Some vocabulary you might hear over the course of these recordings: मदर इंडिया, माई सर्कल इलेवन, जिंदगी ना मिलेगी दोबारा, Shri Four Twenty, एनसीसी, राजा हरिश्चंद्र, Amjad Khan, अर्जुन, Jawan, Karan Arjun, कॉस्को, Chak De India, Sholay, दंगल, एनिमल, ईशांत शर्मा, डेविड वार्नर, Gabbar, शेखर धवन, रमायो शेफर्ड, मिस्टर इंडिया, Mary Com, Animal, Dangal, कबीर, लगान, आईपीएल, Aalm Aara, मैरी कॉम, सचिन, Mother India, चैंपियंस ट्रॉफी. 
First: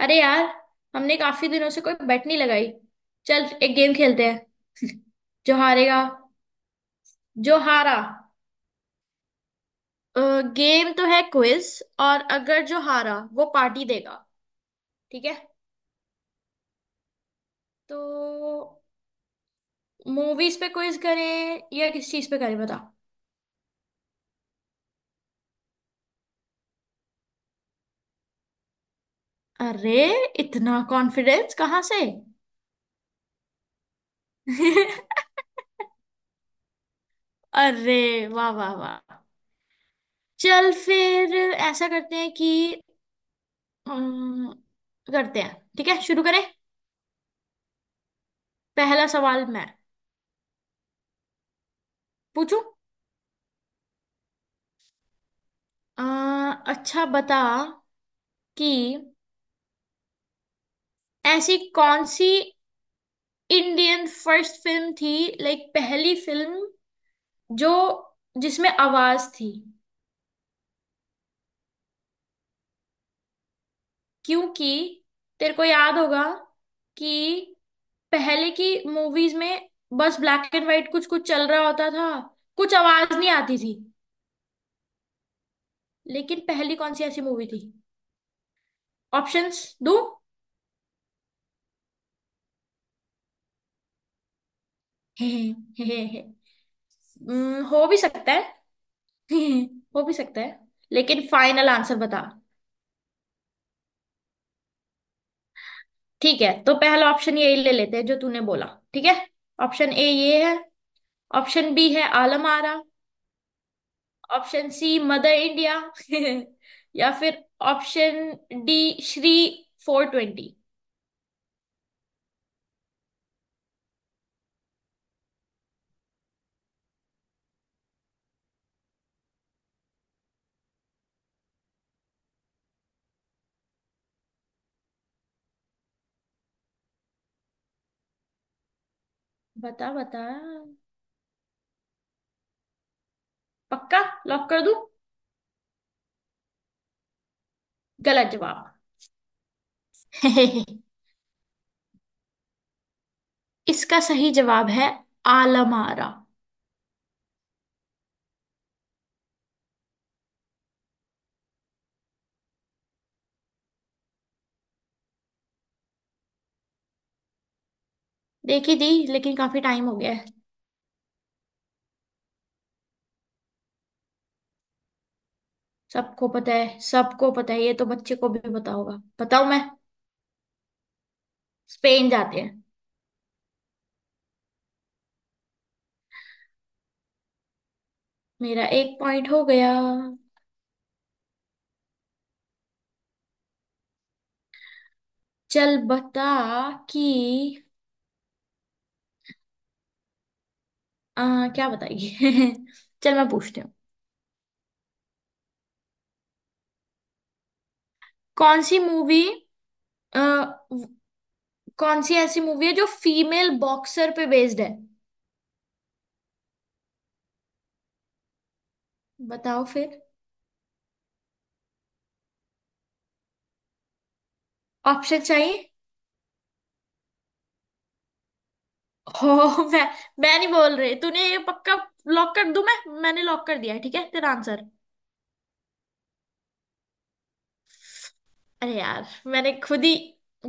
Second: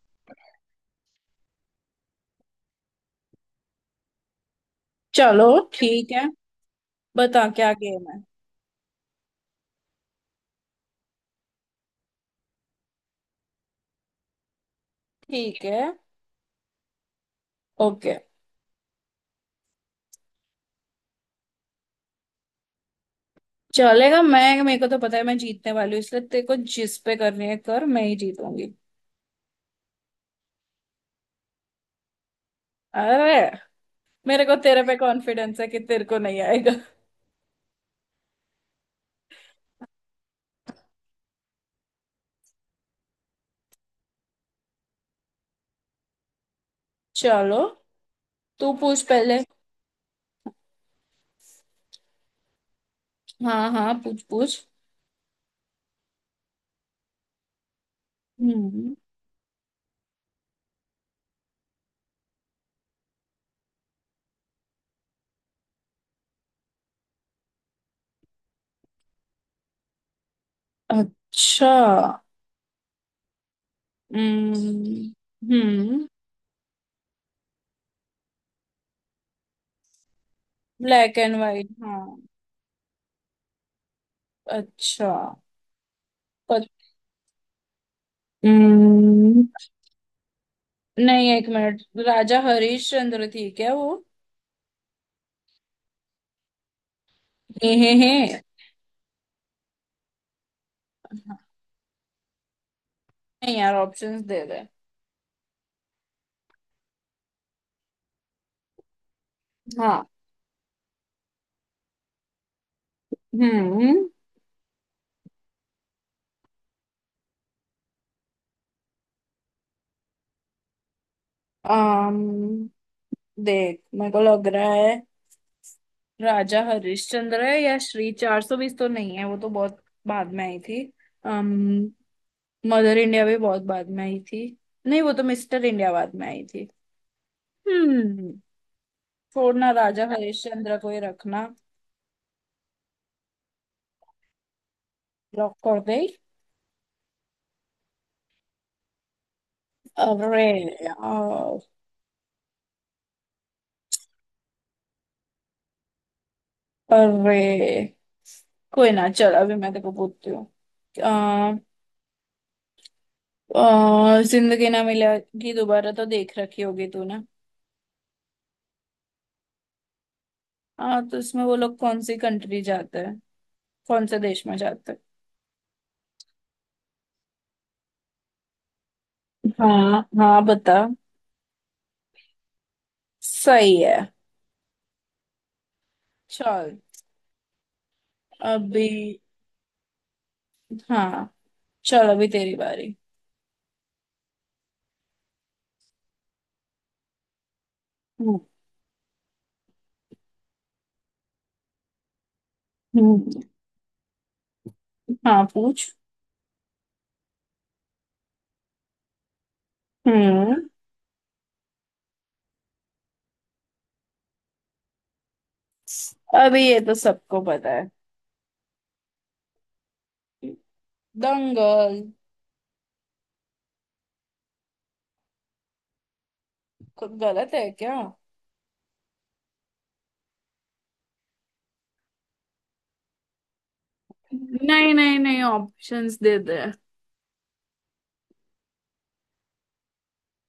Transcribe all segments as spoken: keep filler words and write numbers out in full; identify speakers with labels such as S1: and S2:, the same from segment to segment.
S1: अरे यार। हमने काफी दिनों से कोई बेट नहीं लगाई। चल एक गेम खेलते हैं।
S2: चलो।
S1: जो हारेगा।
S2: ठीक है। बता
S1: जो
S2: क्या
S1: हारा
S2: गेम है।
S1: गेम तो है क्विज। और अगर जो हारा वो पार्टी देगा ठीक है।
S2: ठीक है।
S1: तो
S2: ओके।
S1: मूवीज पे क्विज करें या किस चीज पे करें बता।
S2: चलेगा। मैं, मेरे को तो पता है मैं जीतने वाली हूँ, इसलिए तेरे को जिस पे करनी है कर। मैं ही जीतूंगी।
S1: अरे इतना कॉन्फिडेंस कहाँ से।
S2: अरे, मेरे को तेरे पे कॉन्फिडेंस है कि तेरे को नहीं आएगा।
S1: अरे वाह वाह वाह। चल फिर ऐसा करते हैं कि अम, करते हैं ठीक है शुरू करें।
S2: चलो, तू पूछ
S1: पहला
S2: पहले।
S1: सवाल मैं पूछू।
S2: हाँ हाँ, पूछ पूछ।
S1: आ, अच्छा बता कि
S2: हम्म।
S1: ऐसी कौन सी इंडियन फर्स्ट फिल्म थी। लाइक पहली फिल्म जो जिसमें आवाज थी।
S2: अच्छा। हम्म।
S1: क्योंकि तेरे को याद
S2: हम्म।
S1: होगा कि पहले की मूवीज में बस ब्लैक एंड व्हाइट कुछ
S2: ब्लैक
S1: कुछ
S2: एंड
S1: चल रहा
S2: वाइट,
S1: होता था।
S2: हाँ।
S1: कुछ आवाज नहीं आती थी।
S2: अच्छा।
S1: लेकिन
S2: पत,
S1: पहली कौन सी ऐसी मूवी थी।
S2: हम्म।
S1: ऑप्शंस दो।
S2: नहीं, एक मिनट। राजा हरिश्चंद्र थी क्या वो?
S1: हे हे हे, हे, हे। हम्म,
S2: हे
S1: हो
S2: हे
S1: भी
S2: हे।
S1: सकता है। हो भी सकता है। लेकिन फाइनल आंसर बता।
S2: नहीं यार, ऑप्शंस दे दे।
S1: ठीक है तो पहला ऑप्शन यही ले लेते हैं जो तूने बोला। ठीक है। ऑप्शन ए
S2: हाँ।
S1: ये है। ऑप्शन बी है आलम आरा।
S2: हम्म।
S1: Option C मदर इंडिया। या फिर option D Shri four twenty.
S2: अम्म देख, मेरे को लग रहा है राजा हरिश्चंद्र है, या श्री चार सौ बीस तो नहीं है, वो तो बहुत बाद में आई थी। अम्म मदर इंडिया भी बहुत बाद में आई थी। नहीं, वो तो मिस्टर इंडिया बाद में आई थी। हम्म छोड़ना,
S1: बता
S2: राजा
S1: बता।
S2: हरिश्चंद्र को ही रखना।
S1: पक्का लॉक कर दूं।
S2: लॉक कर दे।
S1: गलत जवाब।
S2: अरे यार।
S1: इसका सही जवाब है आलमारा।
S2: अरे कोई ना, चल अभी मैं तेको पूछती हूँ। और जिंदगी ना मिलेगी दोबारा तो देख रखी होगी तूने।
S1: देखी दी लेकिन काफी टाइम हो गया है।
S2: हाँ तो इसमें वो लोग कौन सी कंट्री जाते हैं? कौन से देश में जाते हैं?
S1: सबको पता है सबको पता है ये तो बच्चे को भी पता होगा बताऊं मैं।
S2: हाँ हाँ, बता।
S1: स्पेन जाते हैं।
S2: सही है। चल।
S1: मेरा
S2: अभी।
S1: एक पॉइंट हो गया।
S2: हाँ, चल अभी तेरी बारी।
S1: चल बता कि
S2: हम्म।
S1: आ, क्या बताइए। चल मैं
S2: हम्म,
S1: पूछती हूँ।
S2: हाँ, पूछ।
S1: कौन सी मूवी
S2: हम्म।
S1: कौन सी ऐसी मूवी है जो फीमेल बॉक्सर पे बेस्ड है।
S2: अभी ये तो सबको पता है।
S1: बताओ फिर।
S2: दंगल।
S1: ऑप्शन चाहिए।
S2: कुछ गलत है क्या?
S1: हो मैं मैं नहीं बोल रही तूने ये पक्का लॉक कर दूं मैं। मैंने लॉक कर दिया है, ठीक है तेरा आंसर।
S2: नहीं नहीं नहीं, ऑप्शंस दे दे।
S1: अरे यार मैंने खुद ही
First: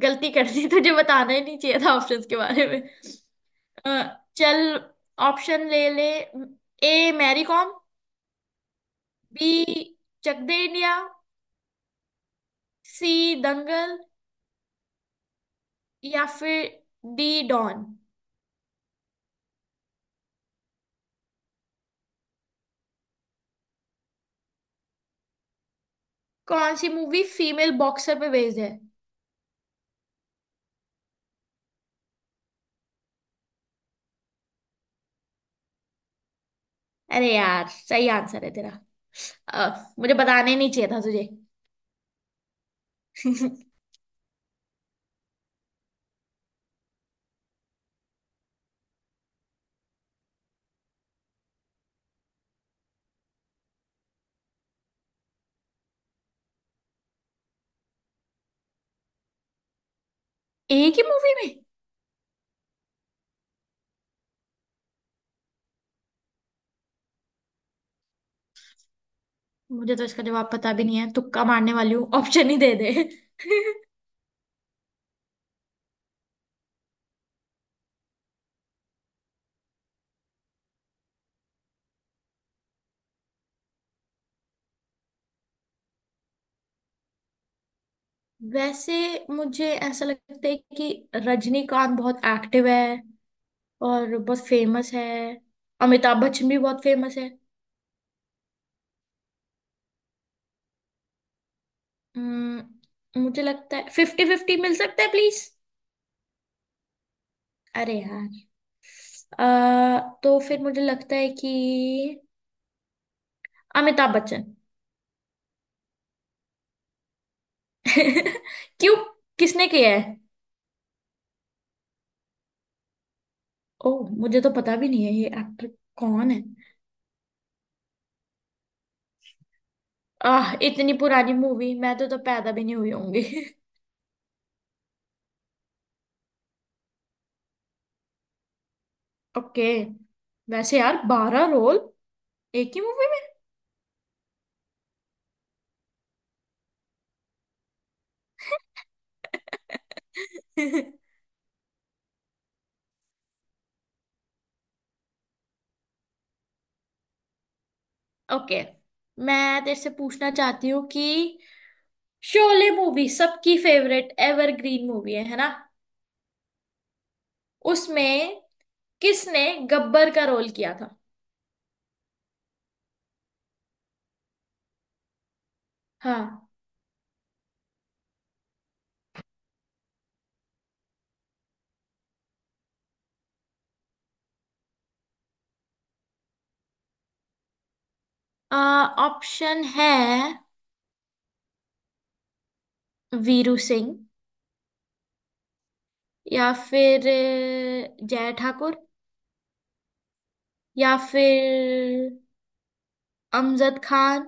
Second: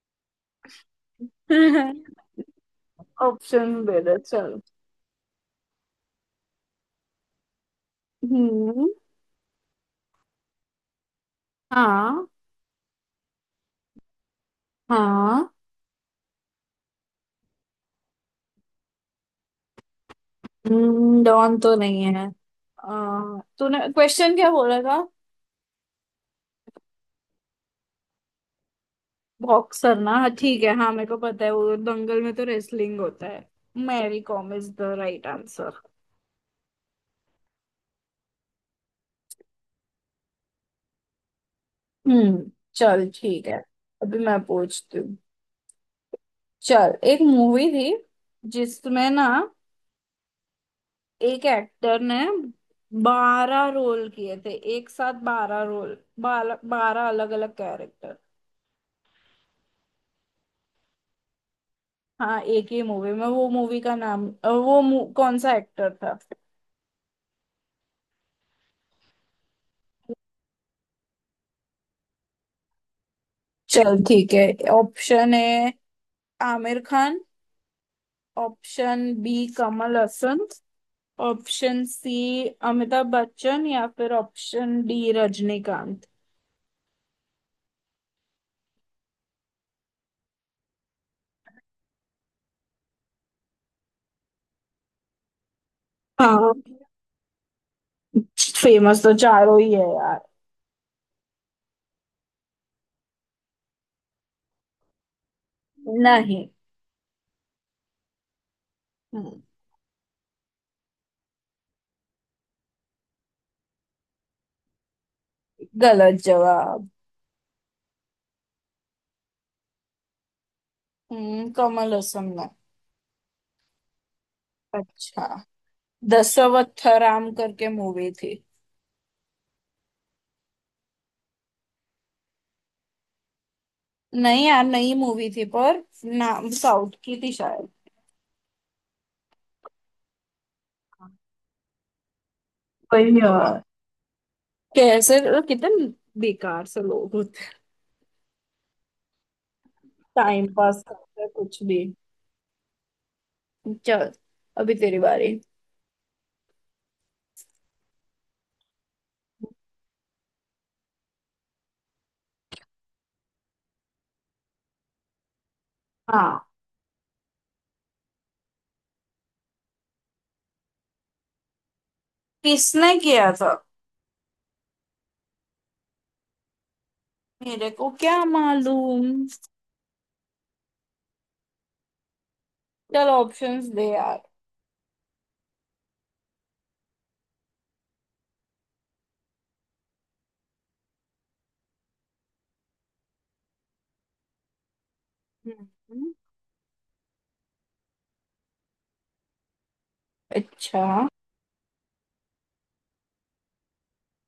S1: गलती कर दी। तुझे बताना ही नहीं चाहिए था ऑप्शंस के बारे में।
S2: ऑप्शन
S1: अ,
S2: दे दे, चल।
S1: चल ऑप्शन ले ले। ए मैरी कॉम।
S2: हम्म।
S1: B Chak De India.
S2: हाँ
S1: सी दंगल।
S2: हाँ।
S1: या फिर डी डॉन।
S2: डॉन तो नहीं है। अ, तूने क्वेश्चन क्या बोला था?
S1: कौन सी मूवी फीमेल बॉक्सर पे बेस्ड है।
S2: बॉक्सर ना, हाँ। ठीक है। हाँ, मेरे को पता है, वो दंगल में तो रेसलिंग होता है। मैरी कॉम is the right answer.
S1: अरे यार सही आंसर है तेरा। अ, मुझे बताने नहीं चाहिए था तुझे।
S2: हम्म चल ठीक है। अभी मैं पूछती हूँ। चल, एक मूवी थी जिसमें ना एक एक्टर ने बारह रोल किए थे, एक साथ बारह रोल, बारह बारह अलग अलग कैरेक्टर।
S1: एक ही मूवी में
S2: हाँ, एक ही मूवी में। वो मूवी का नाम। अ, वो मु- कौन सा एक्टर था?
S1: मुझे तो इसका जवाब पता भी नहीं है। तुक्का मारने वाली हूँ ऑप्शन ही दे दे।
S2: चल ठीक है। Option A, Aamir Khan. Option B, Kamal Haasan. Option C, Amitabh Bachchan. या फिर ऑप्शन डी, रजनीकांत।
S1: वैसे मुझे ऐसा लगता है कि रजनीकांत बहुत एक्टिव है और बहुत फेमस है। अमिताभ बच्चन
S2: हाँ,
S1: भी बहुत फेमस है।
S2: फेमस तो चारों ही है यार।
S1: हम्म, मुझे लगता है फिफ्टी फिफ्टी मिल सकता है प्लीज।
S2: नहीं।
S1: अरे यार।
S2: हम्म,
S1: अ, तो फिर मुझे लगता है कि अमिताभ बच्चन।
S2: गलत जवाब।
S1: क्यों किसने किया है।
S2: हम्म कमल हसन ने।
S1: ओ मुझे तो पता भी नहीं है ये
S2: अच्छा।
S1: एक्टर कौन है।
S2: दशावतारम करके मूवी थी।
S1: आह इतनी पुरानी मूवी मैं तो, तो पैदा भी नहीं हुई होंगी।
S2: नहीं यार, नई मूवी थी पर। नाम साउथ की थी शायद।
S1: ओके। वैसे यार बारह रोल एक ही मूवी
S2: वही यार। कैसे। कितने बेकार से लोग होते हैं। टाइम पास
S1: में।
S2: करते हैं कुछ भी। चल, अभी तेरी बारी।
S1: ओके। मैं तेरे से पूछना चाहती हूँ कि शोले मूवी सबकी फेवरेट एवरग्रीन मूवी है है ना।
S2: हाँ।
S1: उसमें किसने गब्बर का रोल किया था।
S2: किसने किया था?
S1: हाँ।
S2: मेरे को क्या मालूम। चल, ऑप्शंस दे यार।
S1: ऑप्शन है वीरू सिंह।
S2: हम्म।
S1: या फिर अ, जय ठाकुर। या
S2: अच्छा।
S1: फिर अमजद खान।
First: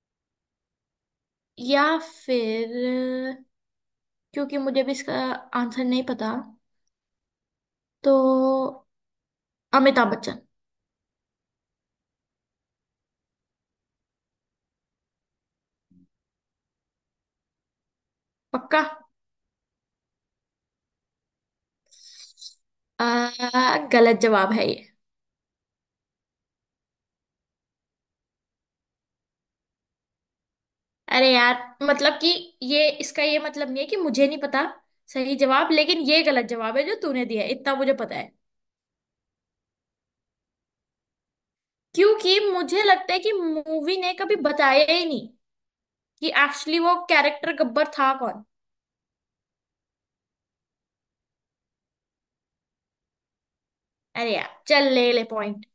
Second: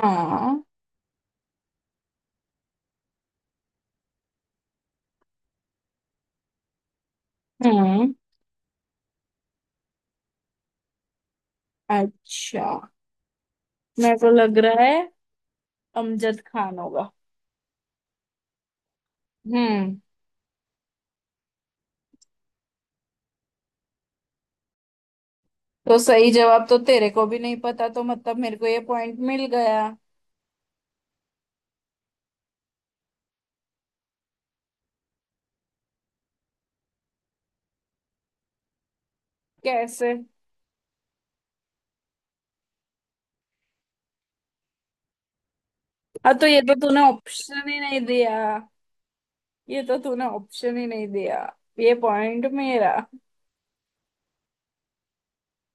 S2: हाँ।
S1: या फिर अ, क्योंकि मुझे भी इसका आंसर नहीं पता
S2: हम्म।
S1: तो अमिताभ बच्चन।
S2: अच्छा, मेरे को लग रहा है अमजद खान होगा।
S1: पक्का।
S2: हम्म।
S1: अ, गलत जवाब है ये।
S2: तो सही जवाब तो तेरे को भी नहीं पता, तो मतलब मेरे को ये पॉइंट मिल गया।
S1: अरे यार मतलब कि ये इसका ये मतलब नहीं है कि मुझे नहीं पता सही जवाब। लेकिन ये गलत जवाब है जो तूने दिया है इतना मुझे पता है।
S2: कैसे?
S1: क्योंकि मुझे लगता है कि मूवी ने कभी बताया ही नहीं कि
S2: हाँ तो ये तो
S1: एक्चुअली वो
S2: तूने
S1: कैरेक्टर
S2: ऑप्शन ही
S1: गब्बर
S2: नहीं
S1: था
S2: दिया।
S1: कौन।
S2: ये तो तूने ऑप्शन ही नहीं दिया। ये पॉइंट मेरा।
S1: अरे यार चल ले ले पॉइंट।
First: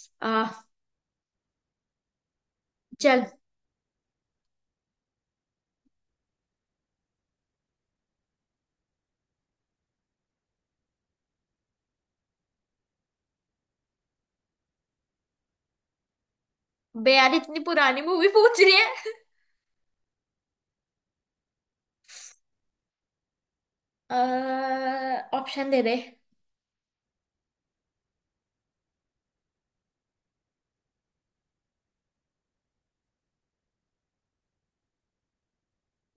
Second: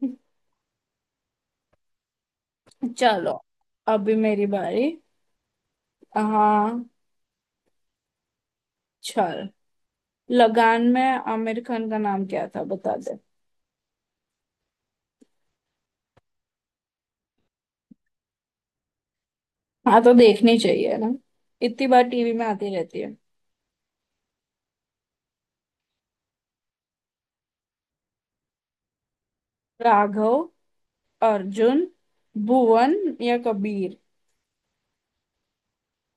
S1: आ चल।
S2: चलो, अभी मेरी बारी। हाँ, चल। लगान में आमिर खान का नाम क्या था बता दे।
S1: बे यार इतनी पुरानी मूवी पूछ रही है।
S2: हाँ तो देखनी चाहिए ना, इतनी बार टीवी में आती रहती है।
S1: ऑप्शन दे दे।
S2: राघव, अर्जुन, भुवन या कबीर।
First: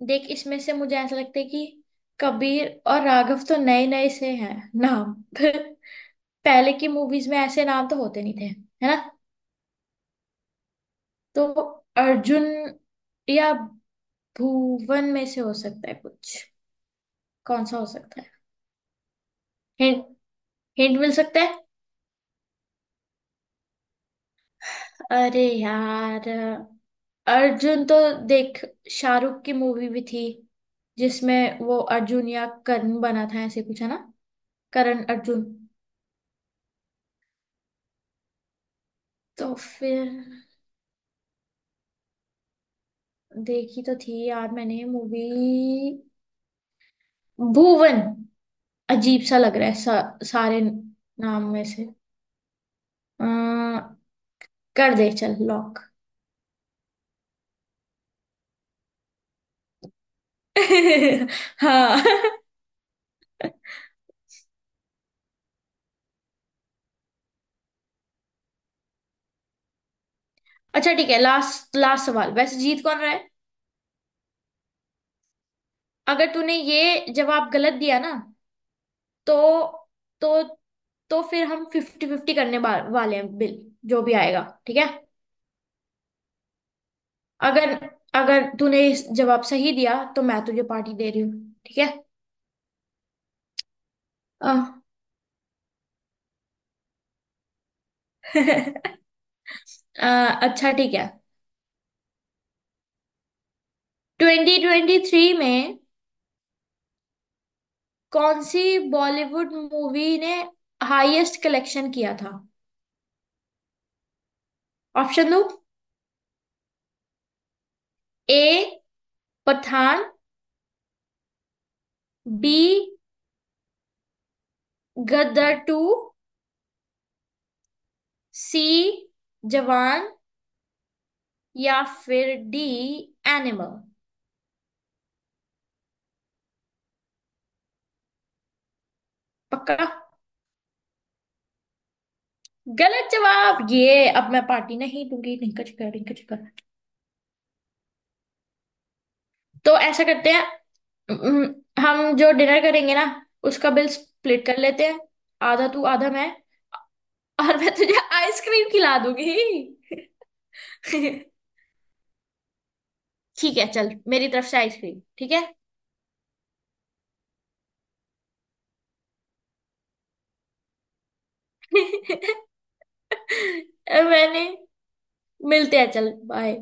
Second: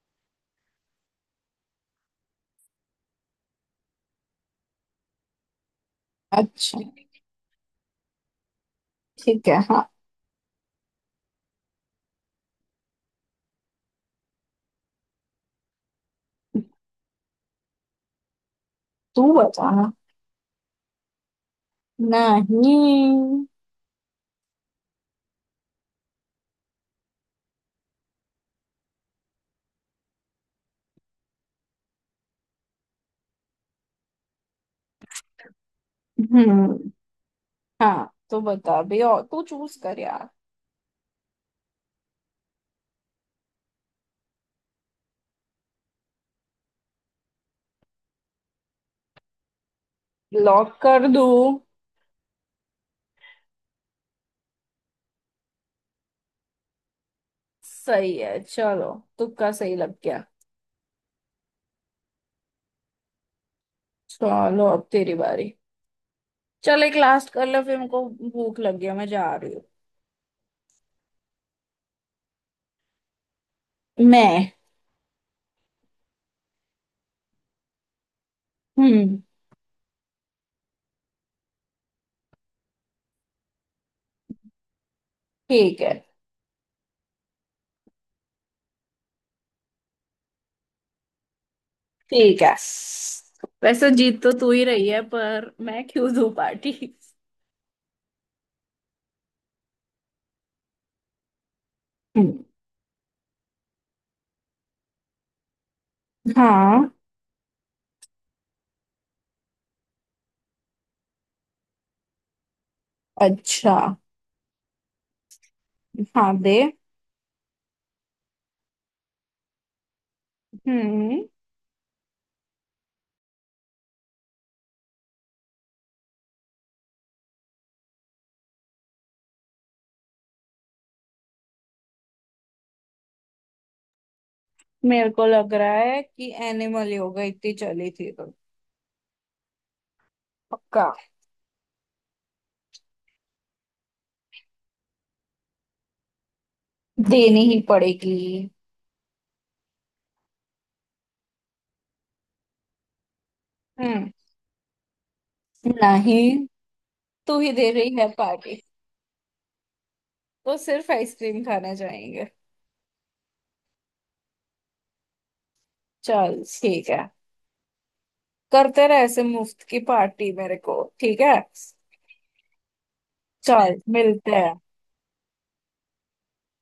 S1: देख इसमें से मुझे ऐसा लगता है कि कबीर और राघव तो नए नए से हैं नाम। पहले
S2: अच्छा
S1: की मूवीज में ऐसे नाम तो होते नहीं थे है ना।
S2: ठीक है। हाँ।
S1: तो अर्जुन या भुवन में से हो सकता है कुछ। कौन सा हो सकता है।
S2: तू बता।
S1: हिंट हिंट मिल सकता है।
S2: नहीं।
S1: अरे यार अर्जुन तो देख शाहरुख की मूवी भी थी जिसमें वो अर्जुन या करण बना था ऐसे कुछ है ना। करण अर्जुन।
S2: हम्म। हाँ तो बता भी, और तू
S1: तो
S2: चूज कर
S1: फिर
S2: यार।
S1: देखी तो थी यार मैंने मूवी भुवन। अजीब सा लग रहा है सा, सारे
S2: लॉक कर दू
S1: नाम में से। अ, कर दे चल लॉक।
S2: सही है। चलो, तुक्का सही लग गया।
S1: हाँ।
S2: चलो, अब तेरी बारी। चल एक लास्ट कर लो, फिर मुझको भूख लग गया, मैं जा रही हूँ।
S1: अच्छा ठीक है। लास्ट लास्ट सवाल वैसे जीत कौन रहा है।
S2: मैं।
S1: अगर तूने ये जवाब गलत दिया ना
S2: हम्म।
S1: तो तो तो फिर हम फिफ्टी फिफ्टी करने बा- वाले हैं बिल जो भी आएगा ठीक है।
S2: ठीक है।
S1: अगर अगर तूने इस जवाब सही दिया तो मैं तुझे पार्टी दे रही हूँ ठीक है।
S2: ठीक है। वैसे जीत तो तू
S1: अ,
S2: ही रही है, पर मैं क्यों दूँ पार्टी?
S1: अ, अच्छा ठीक है।
S2: हम्म,
S1: ट्वेंटी ट्वेंटी थ्री में
S2: हाँ।
S1: कौन सी बॉलीवुड मूवी ने हाईएस्ट कलेक्शन किया था।
S2: अच्छा।
S1: ऑप्शन दो।
S2: हाँ, दे।
S1: ए पठान।
S2: हम्म।
S1: B Gadar two. C Jawan. या फिर डी एनिमल।
S2: मेरे को लग रहा है कि एनिमल, योगा इतनी चली थी तो।
S1: पक्का।
S2: पक्का।
S1: गलत जवाब ये। अब मैं पार्टी नहीं दूंगी रिंका चिकर रिंका चिकर।
S2: देनी ही पड़ेगी।
S1: तो ऐसा करते हैं हम्म, हम जो डिनर करेंगे ना उसका बिल
S2: हम्म,
S1: स्प्लिट कर लेते हैं। आधा तू आधा मैं।
S2: नहीं, तू ही
S1: और
S2: दे
S1: मैं
S2: रही
S1: तुझे
S2: है पार्टी।
S1: आइसक्रीम खिला दूंगी।
S2: तो सिर्फ आइसक्रीम खाने जाएंगे?
S1: ठीक है चल मेरी तरफ से आइसक्रीम ठीक है।
S2: चल ठीक है। करते रहे ऐसे मुफ्त की पार्टी मेरे को, ठीक है। चल, मिलते
S1: मैंने
S2: हैं।
S1: मिलते हैं चल बाय।